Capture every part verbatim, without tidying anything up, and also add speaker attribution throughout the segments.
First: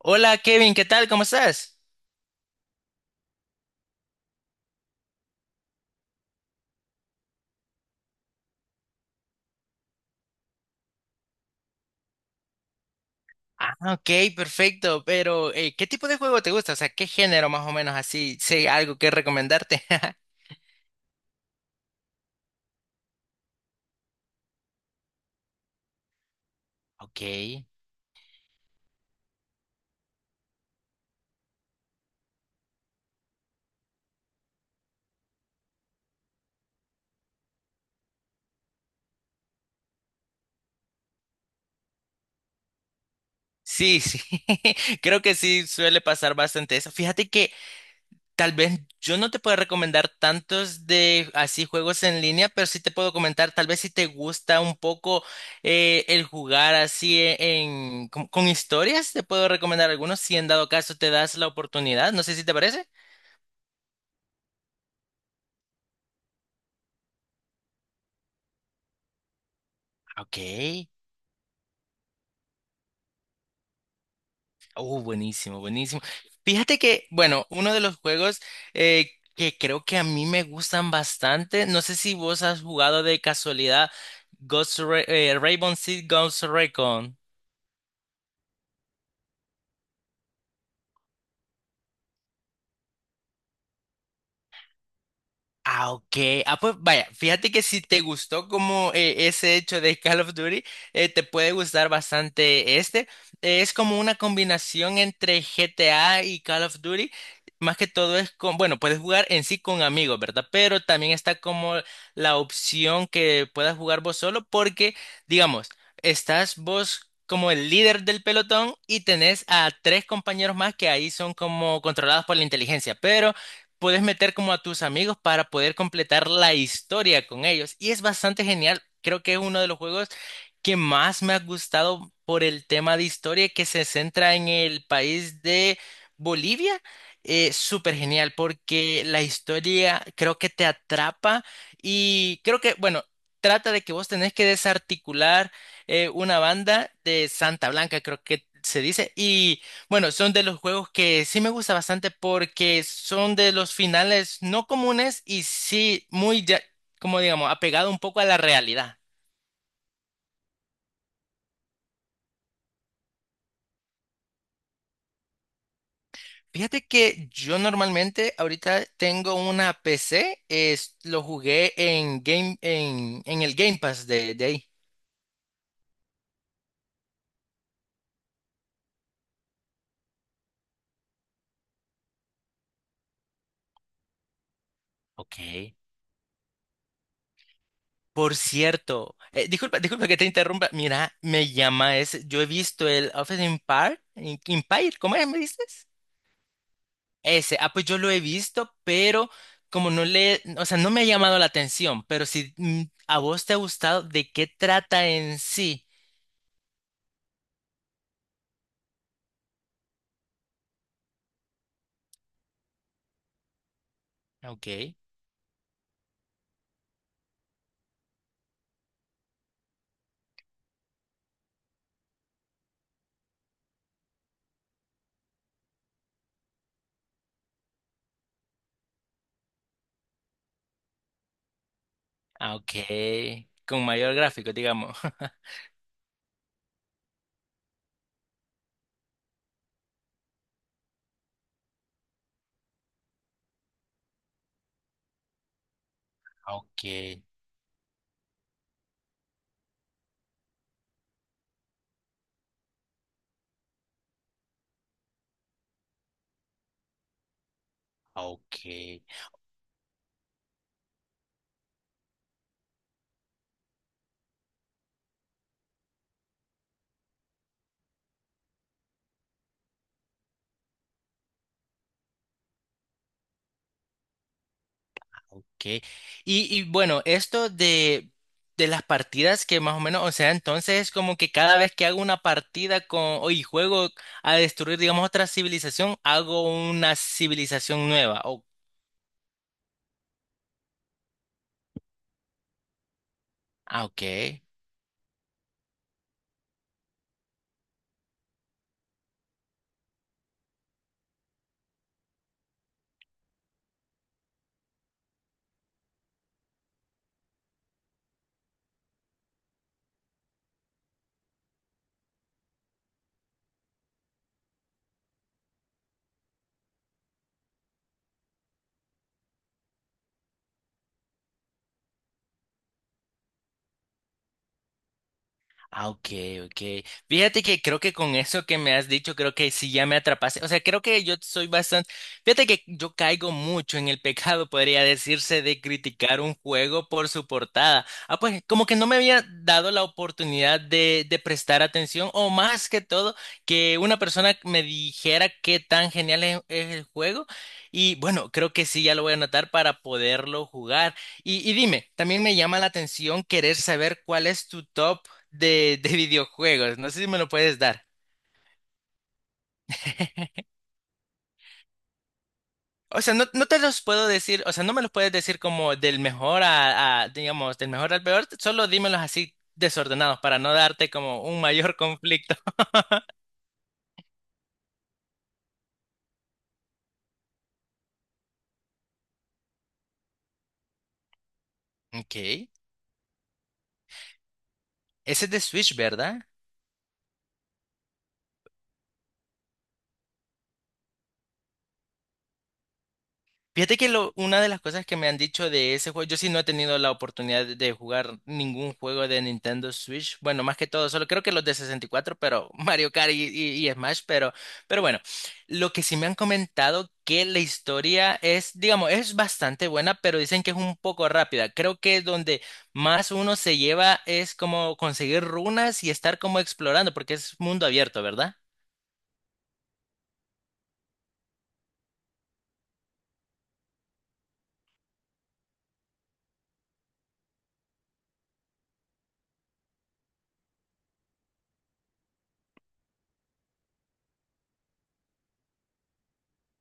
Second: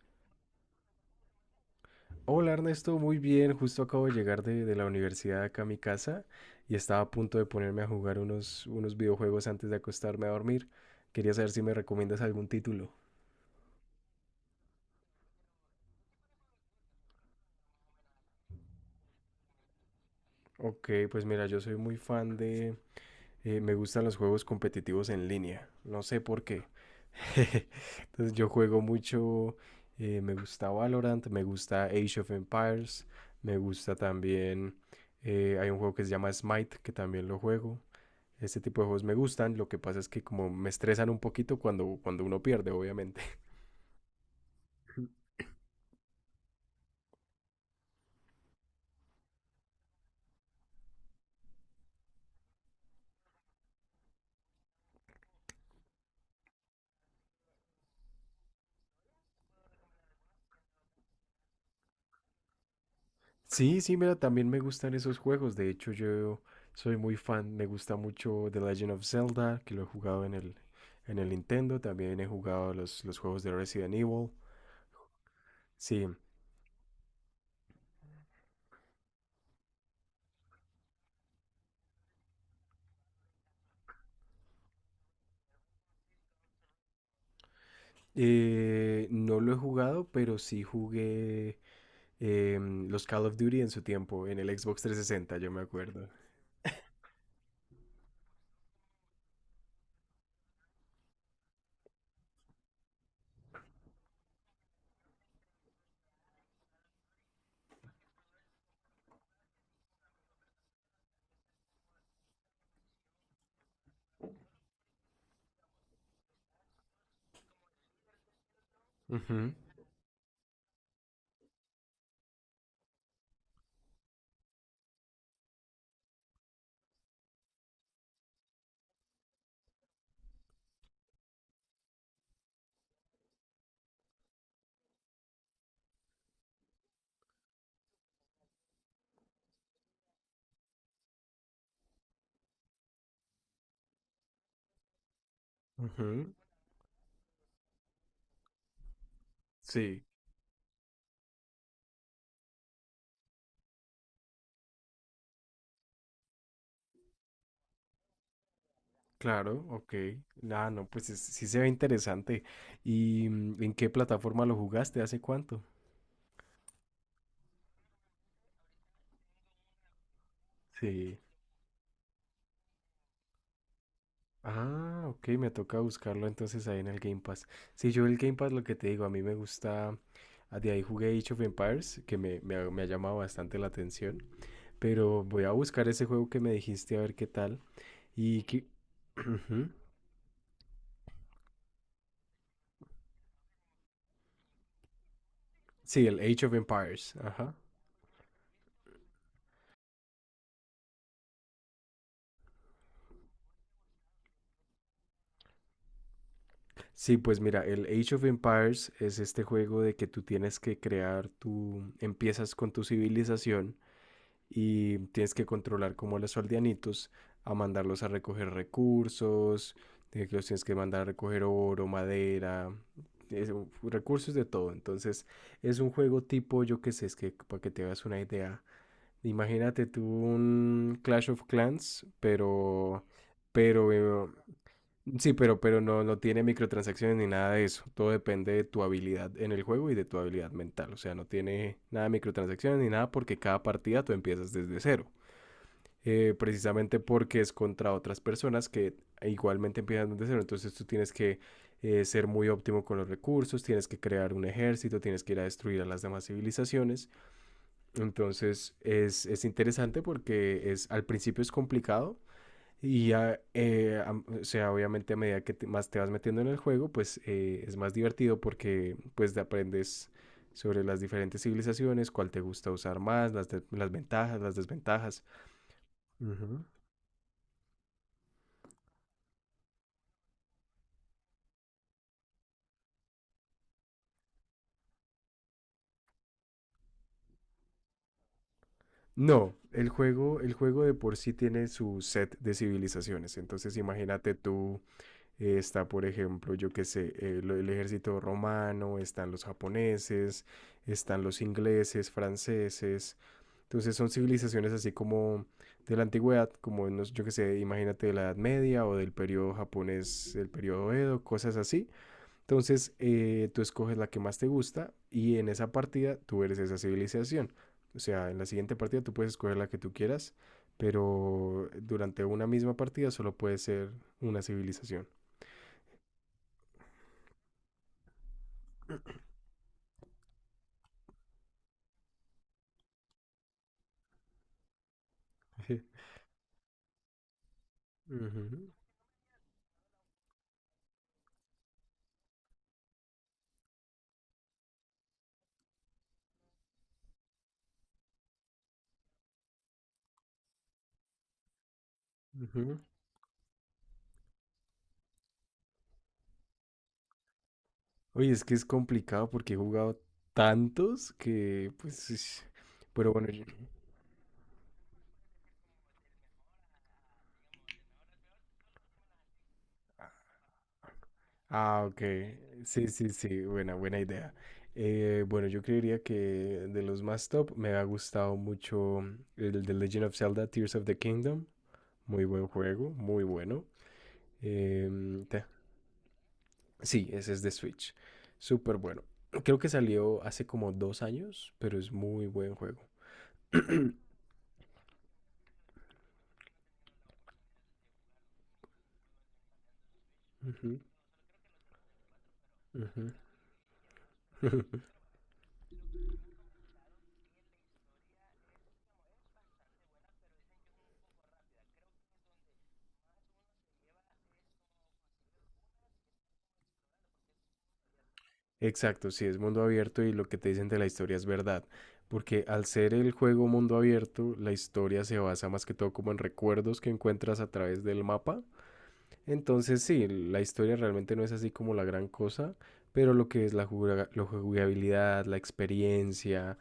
Speaker 1: Hola Kevin, ¿qué tal? ¿Cómo estás?
Speaker 2: Hola Ernesto, muy bien. Justo acabo de llegar de, de la universidad acá a mi casa y estaba a punto de ponerme a jugar unos, unos videojuegos antes de acostarme a dormir. Quería saber si me recomiendas algún título.
Speaker 1: Ah, ok, perfecto. Pero, eh, ¿qué tipo de juego te gusta? O sea, ¿qué género más o menos así? Sé algo que recomendarte.
Speaker 2: Ok, pues mira, yo soy muy fan de... eh, me gustan los juegos competitivos en línea. No sé por qué.
Speaker 1: Ok.
Speaker 2: Entonces yo juego mucho... eh, Me gusta Valorant, me gusta Age of Empires, me gusta también... eh, Hay un juego que se llama Smite, que también lo juego. Este tipo de juegos me gustan, lo que pasa es que como me estresan un poquito cuando, cuando uno pierde, obviamente.
Speaker 1: Sí, sí. Creo que sí suele pasar bastante eso. Fíjate que tal vez yo no te puedo recomendar tantos de así juegos en línea, pero sí te puedo comentar, tal vez si te gusta un poco eh, el jugar así e- en, con, con historias, te puedo recomendar algunos si en dado caso te das la oportunidad. No sé si te parece.
Speaker 2: Sí, sí, mira, también me gustan esos juegos. De hecho, yo soy muy fan, me gusta mucho The Legend of Zelda, que lo he jugado en
Speaker 1: Ok.
Speaker 2: el, en el Nintendo. También he jugado los, los juegos de Resident Evil.
Speaker 1: Oh, buenísimo, buenísimo.
Speaker 2: Sí,
Speaker 1: Fíjate que, bueno, uno de los juegos eh, que creo que a mí me gustan bastante, no sé si vos has jugado de casualidad Ghost Ra- eh, Rainbow Six Ghost Recon.
Speaker 2: eh, no lo he jugado, pero sí jugué eh, los Call of Duty en su tiempo, en el Xbox trescientos sesenta, yo me
Speaker 1: Ah,
Speaker 2: acuerdo.
Speaker 1: ok. Ah, pues vaya, fíjate que si te gustó como eh, ese hecho de Call of Duty, eh, te puede gustar bastante este. Eh, es como una combinación entre G T A y Call of Duty. Más que todo es con, bueno, puedes jugar en sí con amigos, ¿verdad? Pero también está como la opción que puedas jugar vos solo porque, digamos, estás vos como el líder del pelotón y tenés
Speaker 2: Ujú,
Speaker 1: a tres compañeros más que ahí son como controlados por la inteligencia. Pero puedes meter como a tus amigos para poder completar la historia con ellos. Y es bastante genial. Creo que es uno de los juegos que más me ha gustado por el tema de historia que se centra en el país de Bolivia. Eh, súper genial porque la historia creo que te atrapa y creo que, bueno, trata de que vos tenés que desarticular eh,
Speaker 2: ujú,
Speaker 1: una banda de Santa Blanca, creo que se dice, y
Speaker 2: sí.
Speaker 1: bueno, son de los juegos que sí me gusta bastante porque son de los finales no comunes y sí muy, ya- como digamos, apegado un poco a la realidad.
Speaker 2: Claro, ok. Ah, no, pues es- sí se ve interesante. ¿Y mm, en qué plataforma lo jugaste? ¿Hace cuánto?
Speaker 1: Fíjate que yo normalmente ahorita tengo una P C, es,
Speaker 2: Sí.
Speaker 1: lo jugué en Game, en, en el Game Pass de, de ahí.
Speaker 2: Ah, ok, me toca buscarlo entonces ahí en el Game Pass. Sí, yo el Game Pass lo que te digo, a mí me gusta, ah, de ahí jugué Age of Empires, que me, me ha, me ha llamado bastante la atención, pero voy a
Speaker 1: Ok.
Speaker 2: buscar ese juego que me dijiste a ver qué tal.
Speaker 1: Por
Speaker 2: Y que...
Speaker 1: cierto, eh,
Speaker 2: Ujú.
Speaker 1: disculpa, disculpa que te interrumpa. Mira, me llama ese. Yo he visto el Office Empire, Empire, ¿cómo es? ¿Me dices?
Speaker 2: Sí, el Age of Empires, ajá.
Speaker 1: Ese, ah, pues yo lo he visto, pero como no le, o sea, no me ha llamado la atención, pero si mm, a vos te ha gustado, ¿de qué trata en sí?
Speaker 2: Sí, pues mira, el Age of Empires es este juego de que tú tienes que crear tu, empiezas con tu civilización
Speaker 1: Ok,
Speaker 2: y tienes que controlar como a los aldeanitos, a mandarlos a recoger recursos, eh, que los tienes que mandar a recoger oro, madera, es- recursos de todo. Entonces, es un juego tipo, yo qué sé, es que para que te hagas una idea, imagínate tú un Clash of Clans,
Speaker 1: ah, ok,
Speaker 2: pero,
Speaker 1: con
Speaker 2: pero
Speaker 1: mayor
Speaker 2: eh,
Speaker 1: gráfico, digamos.
Speaker 2: Sí, pero, pero no, no tiene microtransacciones ni nada de eso. Todo depende de tu habilidad en el juego y de tu habilidad mental. O sea, no tiene nada de microtransacciones ni nada porque cada partida tú empiezas desde cero. Eh,
Speaker 1: Ah,
Speaker 2: precisamente
Speaker 1: ok,
Speaker 2: porque es contra otras personas que igualmente empiezan desde cero. Entonces tú tienes que eh, ser muy óptimo con los recursos, tienes que crear un ejército, tienes que ir a destruir a las demás civilizaciones.
Speaker 1: ah, ok,
Speaker 2: Entonces es, es interesante porque es, al principio es complicado y ya, eh, am- o sea, obviamente a medida que te- más te vas metiendo en el juego, pues eh, es más divertido porque pues te aprendes sobre las diferentes civilizaciones, cuál te gusta usar más, las, de- las ventajas, las desventajas.
Speaker 1: ok. Y, y
Speaker 2: Ujú.
Speaker 1: bueno, esto de, de las partidas que más o menos, o sea, entonces es como que cada vez que hago una partida con, o y juego a destruir, digamos, otra civilización, hago una civilización nueva. Oh,
Speaker 2: No, el juego, el juego de por sí tiene su set de civilizaciones. Entonces,
Speaker 1: ah, ok.
Speaker 2: imagínate tú, eh, está, por ejemplo, yo qué sé, eh, lo- el ejército romano, están los japoneses, están los ingleses, franceses. Entonces son civilizaciones así como de la antigüedad, como en los- yo que sé, imagínate de la Edad Media o del periodo japonés, el periodo Edo, cosas así. Entonces eh, tú escoges la que más te gusta y en esa partida tú eres esa civilización. O sea, en la siguiente partida tú puedes escoger la que tú quieras, pero durante una misma partida solo puede ser una civilización.
Speaker 1: Ah, ok, ok. Fíjate que creo que con eso que me has dicho, creo que sí ya me atrapaste. O sea, creo que yo soy bastante. Fíjate que yo caigo mucho en el pecado, podría decirse, de criticar un juego por su portada. Ah, pues como
Speaker 2: Ujú,
Speaker 1: que no me había dado la oportunidad de, de prestar atención, o más que todo, que una persona me dijera qué tan genial es, es el juego. Y bueno, creo que sí ya lo voy a anotar para poderlo jugar. Y, y dime, también me llama la
Speaker 2: ujú.
Speaker 1: atención querer saber cuál es tu top de, de videojuegos. No sé si me lo puedes dar.
Speaker 2: Oye, es que es complicado porque he jugado tantos que, pues, es-
Speaker 1: O
Speaker 2: pero
Speaker 1: sea, no,
Speaker 2: bueno, yo-
Speaker 1: no te los puedo decir, o sea, no me los puedes decir como del mejor a, a, digamos, del mejor al peor, solo dímelos así desordenados para no darte como un mayor
Speaker 2: Ah, ok.
Speaker 1: conflicto.
Speaker 2: Sí, sí, sí. Buena, buena idea. Eh, bueno, yo creería que de los más top me ha gustado mucho el The Legend of Zelda Tears of the Kingdom. Muy
Speaker 1: Ok.
Speaker 2: buen juego, muy bueno.
Speaker 1: Ese
Speaker 2: Em,
Speaker 1: es de
Speaker 2: te-
Speaker 1: Switch, ¿verdad?
Speaker 2: sí, ese es de Switch. Súper bueno. Creo que salió hace como dos años, pero es muy buen juego.
Speaker 1: Fíjate que lo- una de las cosas que me han dicho de ese juego, yo sí no he tenido la oportunidad de jugar ningún juego de Nintendo Switch, bueno, más que
Speaker 2: Ujú,
Speaker 1: todo, solo creo que los de sesenta y cuatro, pero Mario
Speaker 2: ujú.
Speaker 1: Kart y, y- y Smash, pero, pero bueno, lo que sí me han comentado que la historia es, digamos, es bastante buena, pero dicen que es un poco rápida. Creo que donde más uno se lleva es como conseguir runas y estar como explorando, porque es mundo abierto, ¿verdad?
Speaker 2: Exacto, sí, es mundo abierto y lo que te dicen de la historia es verdad, porque al ser el juego mundo abierto, la historia se basa más que todo como en recuerdos que encuentras a través del mapa. Entonces sí, la historia realmente no es así como la gran cosa, pero lo que es la, juga- la jugabilidad, la experiencia,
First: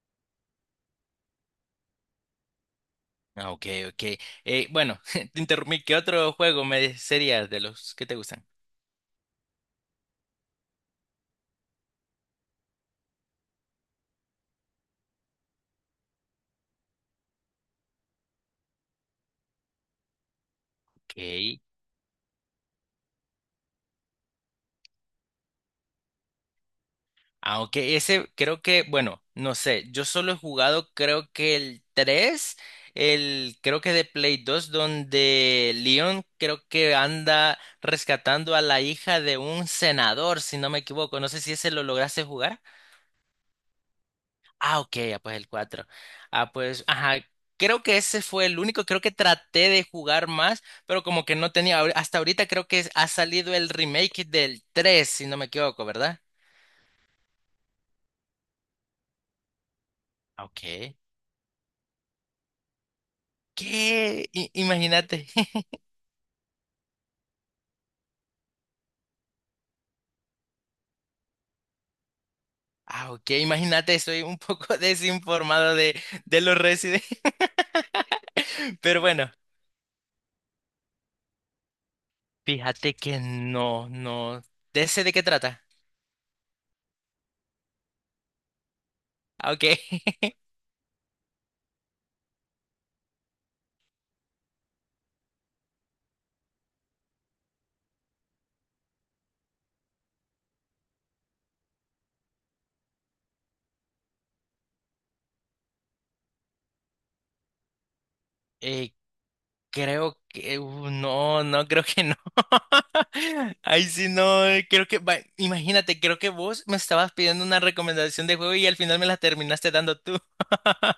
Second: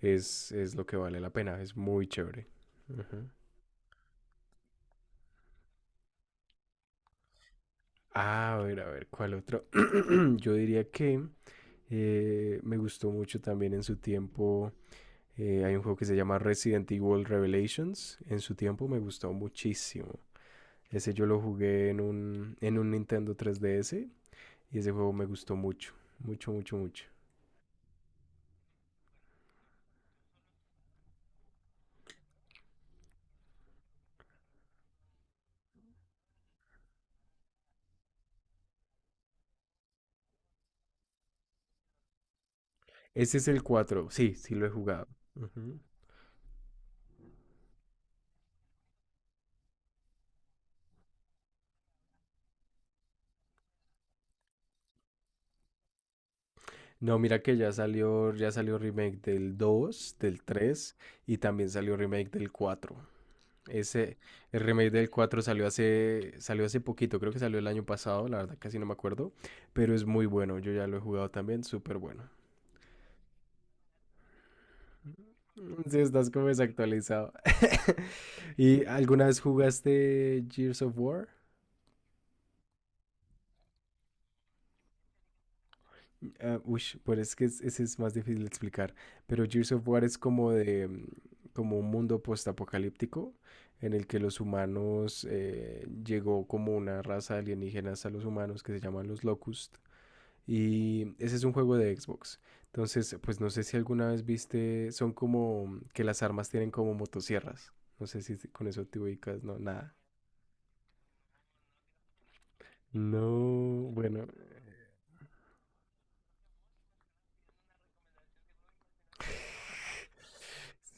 Speaker 2: es, es lo que vale la pena, es muy chévere. Ujú.
Speaker 1: Ah, ok, ok. Eh, bueno, te interrumpí. ¿Qué otro juego me sería de los que te gustan?
Speaker 2: A ver, a ver, ¿cuál otro? Yo diría que eh, me gustó mucho también en su tiempo. Eh, hay un juego que se llama Resident Evil Revelations. En su tiempo me gustó muchísimo. Ese
Speaker 1: Ok.
Speaker 2: yo lo jugué en un, en un Nintendo tres D S y ese juego me gustó mucho, mucho, mucho, mucho.
Speaker 1: Ah, ok. Ese creo que, bueno, no sé. Yo solo he jugado, creo que el tres, el, creo que de Play dos, donde Leon creo que anda rescatando a la hija de un senador, si no me equivoco. No sé si ese lo lograste jugar.
Speaker 2: Ese es el cuatro. Sí, sí lo he
Speaker 1: Ah, ok,
Speaker 2: jugado.
Speaker 1: ah, pues el
Speaker 2: Ujú.
Speaker 1: cuatro. Ah, pues, ajá, creo que ese fue el único, creo que traté de jugar más, pero como que no tenía, ahor- hasta ahorita creo que es- ha salido el remake del tres, si no me equivoco, ¿verdad?
Speaker 2: No, mira que ya salió, ya salió remake del dos, del
Speaker 1: Ah, ok.
Speaker 2: tres y también salió remake del cuatro. Ese,
Speaker 1: ¿Qué? I-
Speaker 2: el remake del
Speaker 1: imagínate.
Speaker 2: cuatro salió hace, salió hace poquito, creo que salió el año pasado, la verdad casi no me acuerdo, pero es muy bueno, yo ya lo he jugado también, súper bueno.
Speaker 1: Ah, ok, imagínate, estoy un poco desinformado
Speaker 2: Sí,
Speaker 1: de,
Speaker 2: estás
Speaker 1: de
Speaker 2: como
Speaker 1: los Resident,
Speaker 2: desactualizado. ¿Y
Speaker 1: pero
Speaker 2: alguna
Speaker 1: bueno,
Speaker 2: vez jugaste Gears of War?
Speaker 1: fíjate que no, no, ¿de ese de qué trata?
Speaker 2: Ah, ush, pero es que es- ese es más difícil de explicar. Pero
Speaker 1: Ah, ok.
Speaker 2: Gears of War es como de mm, como un mundo postapocalíptico en el que los humanos eh, llegó como una raza alienígena hasta los humanos que se llaman los Locust. Y ese es un juego de Xbox. Entonces, pues no sé si alguna vez viste, son como que las armas tienen como motosierras. No sé si si con eso
Speaker 1: Eh,
Speaker 2: te ubicas, no, nada.
Speaker 1: creo que uh, no, no creo que no.
Speaker 2: No,
Speaker 1: Ay sí
Speaker 2: bueno.
Speaker 1: no, eh, creo que va- imagínate, creo que vos me estabas pidiendo una recomendación de juego y al final me la terminaste dando tú.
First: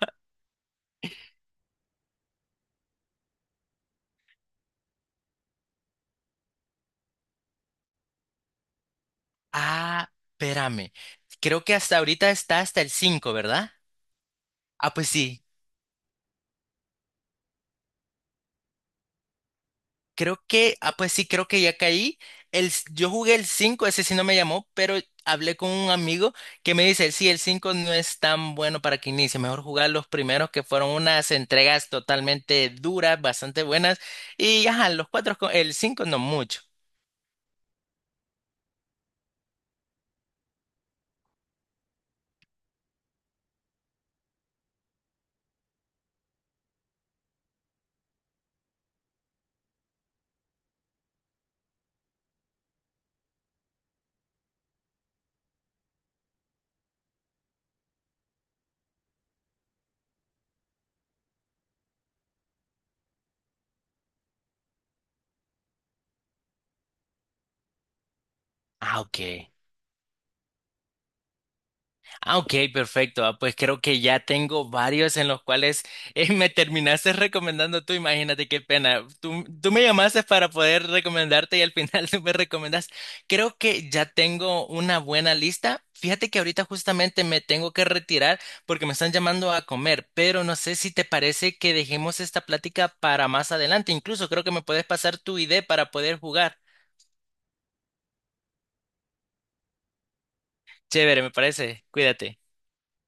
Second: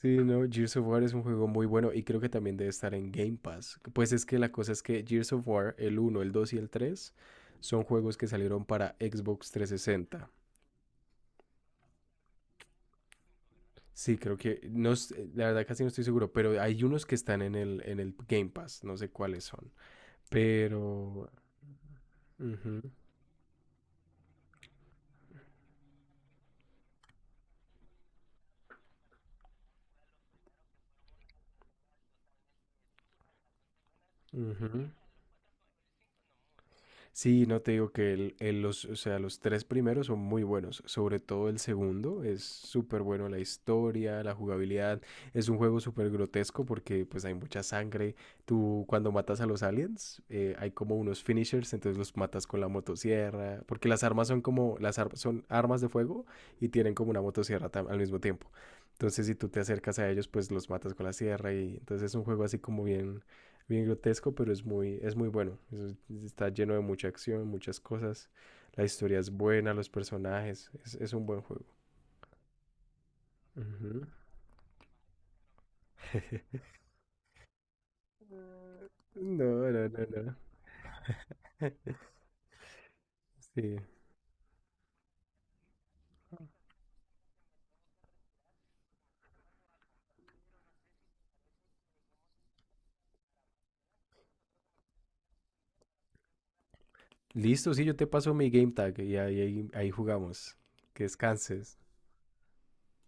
Speaker 2: Sí, no, Gears of War es un juego muy bueno y creo que también debe estar en Game Pass. Pues es que la cosa es que Gears of War, el uno, el dos y el tres, son juegos que salieron para Xbox trescientos
Speaker 1: Ah,
Speaker 2: sesenta.
Speaker 1: espérame. Creo que hasta ahorita está hasta el cinco, ¿verdad?
Speaker 2: Sí, creo que, no,
Speaker 1: Ah, pues
Speaker 2: s- eh,
Speaker 1: sí,
Speaker 2: la verdad casi no estoy seguro, pero hay unos que están en el, en el Game Pass, no sé cuáles son.
Speaker 1: creo que, ah, pues sí,
Speaker 2: Pero...
Speaker 1: creo que ya caí. El,
Speaker 2: ujú,
Speaker 1: s- yo jugué el cinco, ese sí no me llamó, pero hablé con un amigo que me dice, sí, el cinco no es tan bueno para que inicie, mejor jugar los primeros que fueron unas entregas totalmente duras, bastante buenas, y
Speaker 2: ujú.
Speaker 1: ajá, los cuatro, co- el cinco no mucho.
Speaker 2: Sí, no te digo que el, el- los, o sea, los tres primeros son muy buenos, sobre todo el segundo es súper bueno, la historia, la jugabilidad, es un juego súper grotesco porque pues hay mucha sangre, tú cuando matas a los aliens eh, hay como unos finishers, entonces los matas con la motosierra, porque las armas son como, las ar- son armas de fuego y tienen como una motosierra tam- al mismo tiempo, entonces si tú te acercas a ellos pues los matas con la sierra y entonces es un juego así como bien bien grotesco, pero es muy, es muy bueno. Es- está lleno de mucha acción, muchas cosas. La
Speaker 1: Ah,
Speaker 2: historia
Speaker 1: ok.
Speaker 2: es buena, los personajes. Es, es un buen juego.
Speaker 1: Ah, ok, perfecto. Ah, pues creo que
Speaker 2: Ujú.
Speaker 1: ya tengo varios en los cuales eh, me terminaste recomendando tú. Imagínate qué pena. Tú,
Speaker 2: No,
Speaker 1: tú me
Speaker 2: no, no,
Speaker 1: llamaste
Speaker 2: no.
Speaker 1: para poder recomendarte y al final tú me recomendas. Creo
Speaker 2: Sí.
Speaker 1: que ya tengo una buena lista. Fíjate que ahorita justamente me tengo que retirar porque me están llamando a comer, pero no sé si te parece que dejemos esta plática para más adelante. Incluso creo que me puedes pasar tu idea para poder jugar.
Speaker 2: Listo, sí, yo te paso mi game tag y ahí, ahí, ahí jugamos. Que
Speaker 1: Chévere, me
Speaker 2: descanses.
Speaker 1: parece. Cuídate.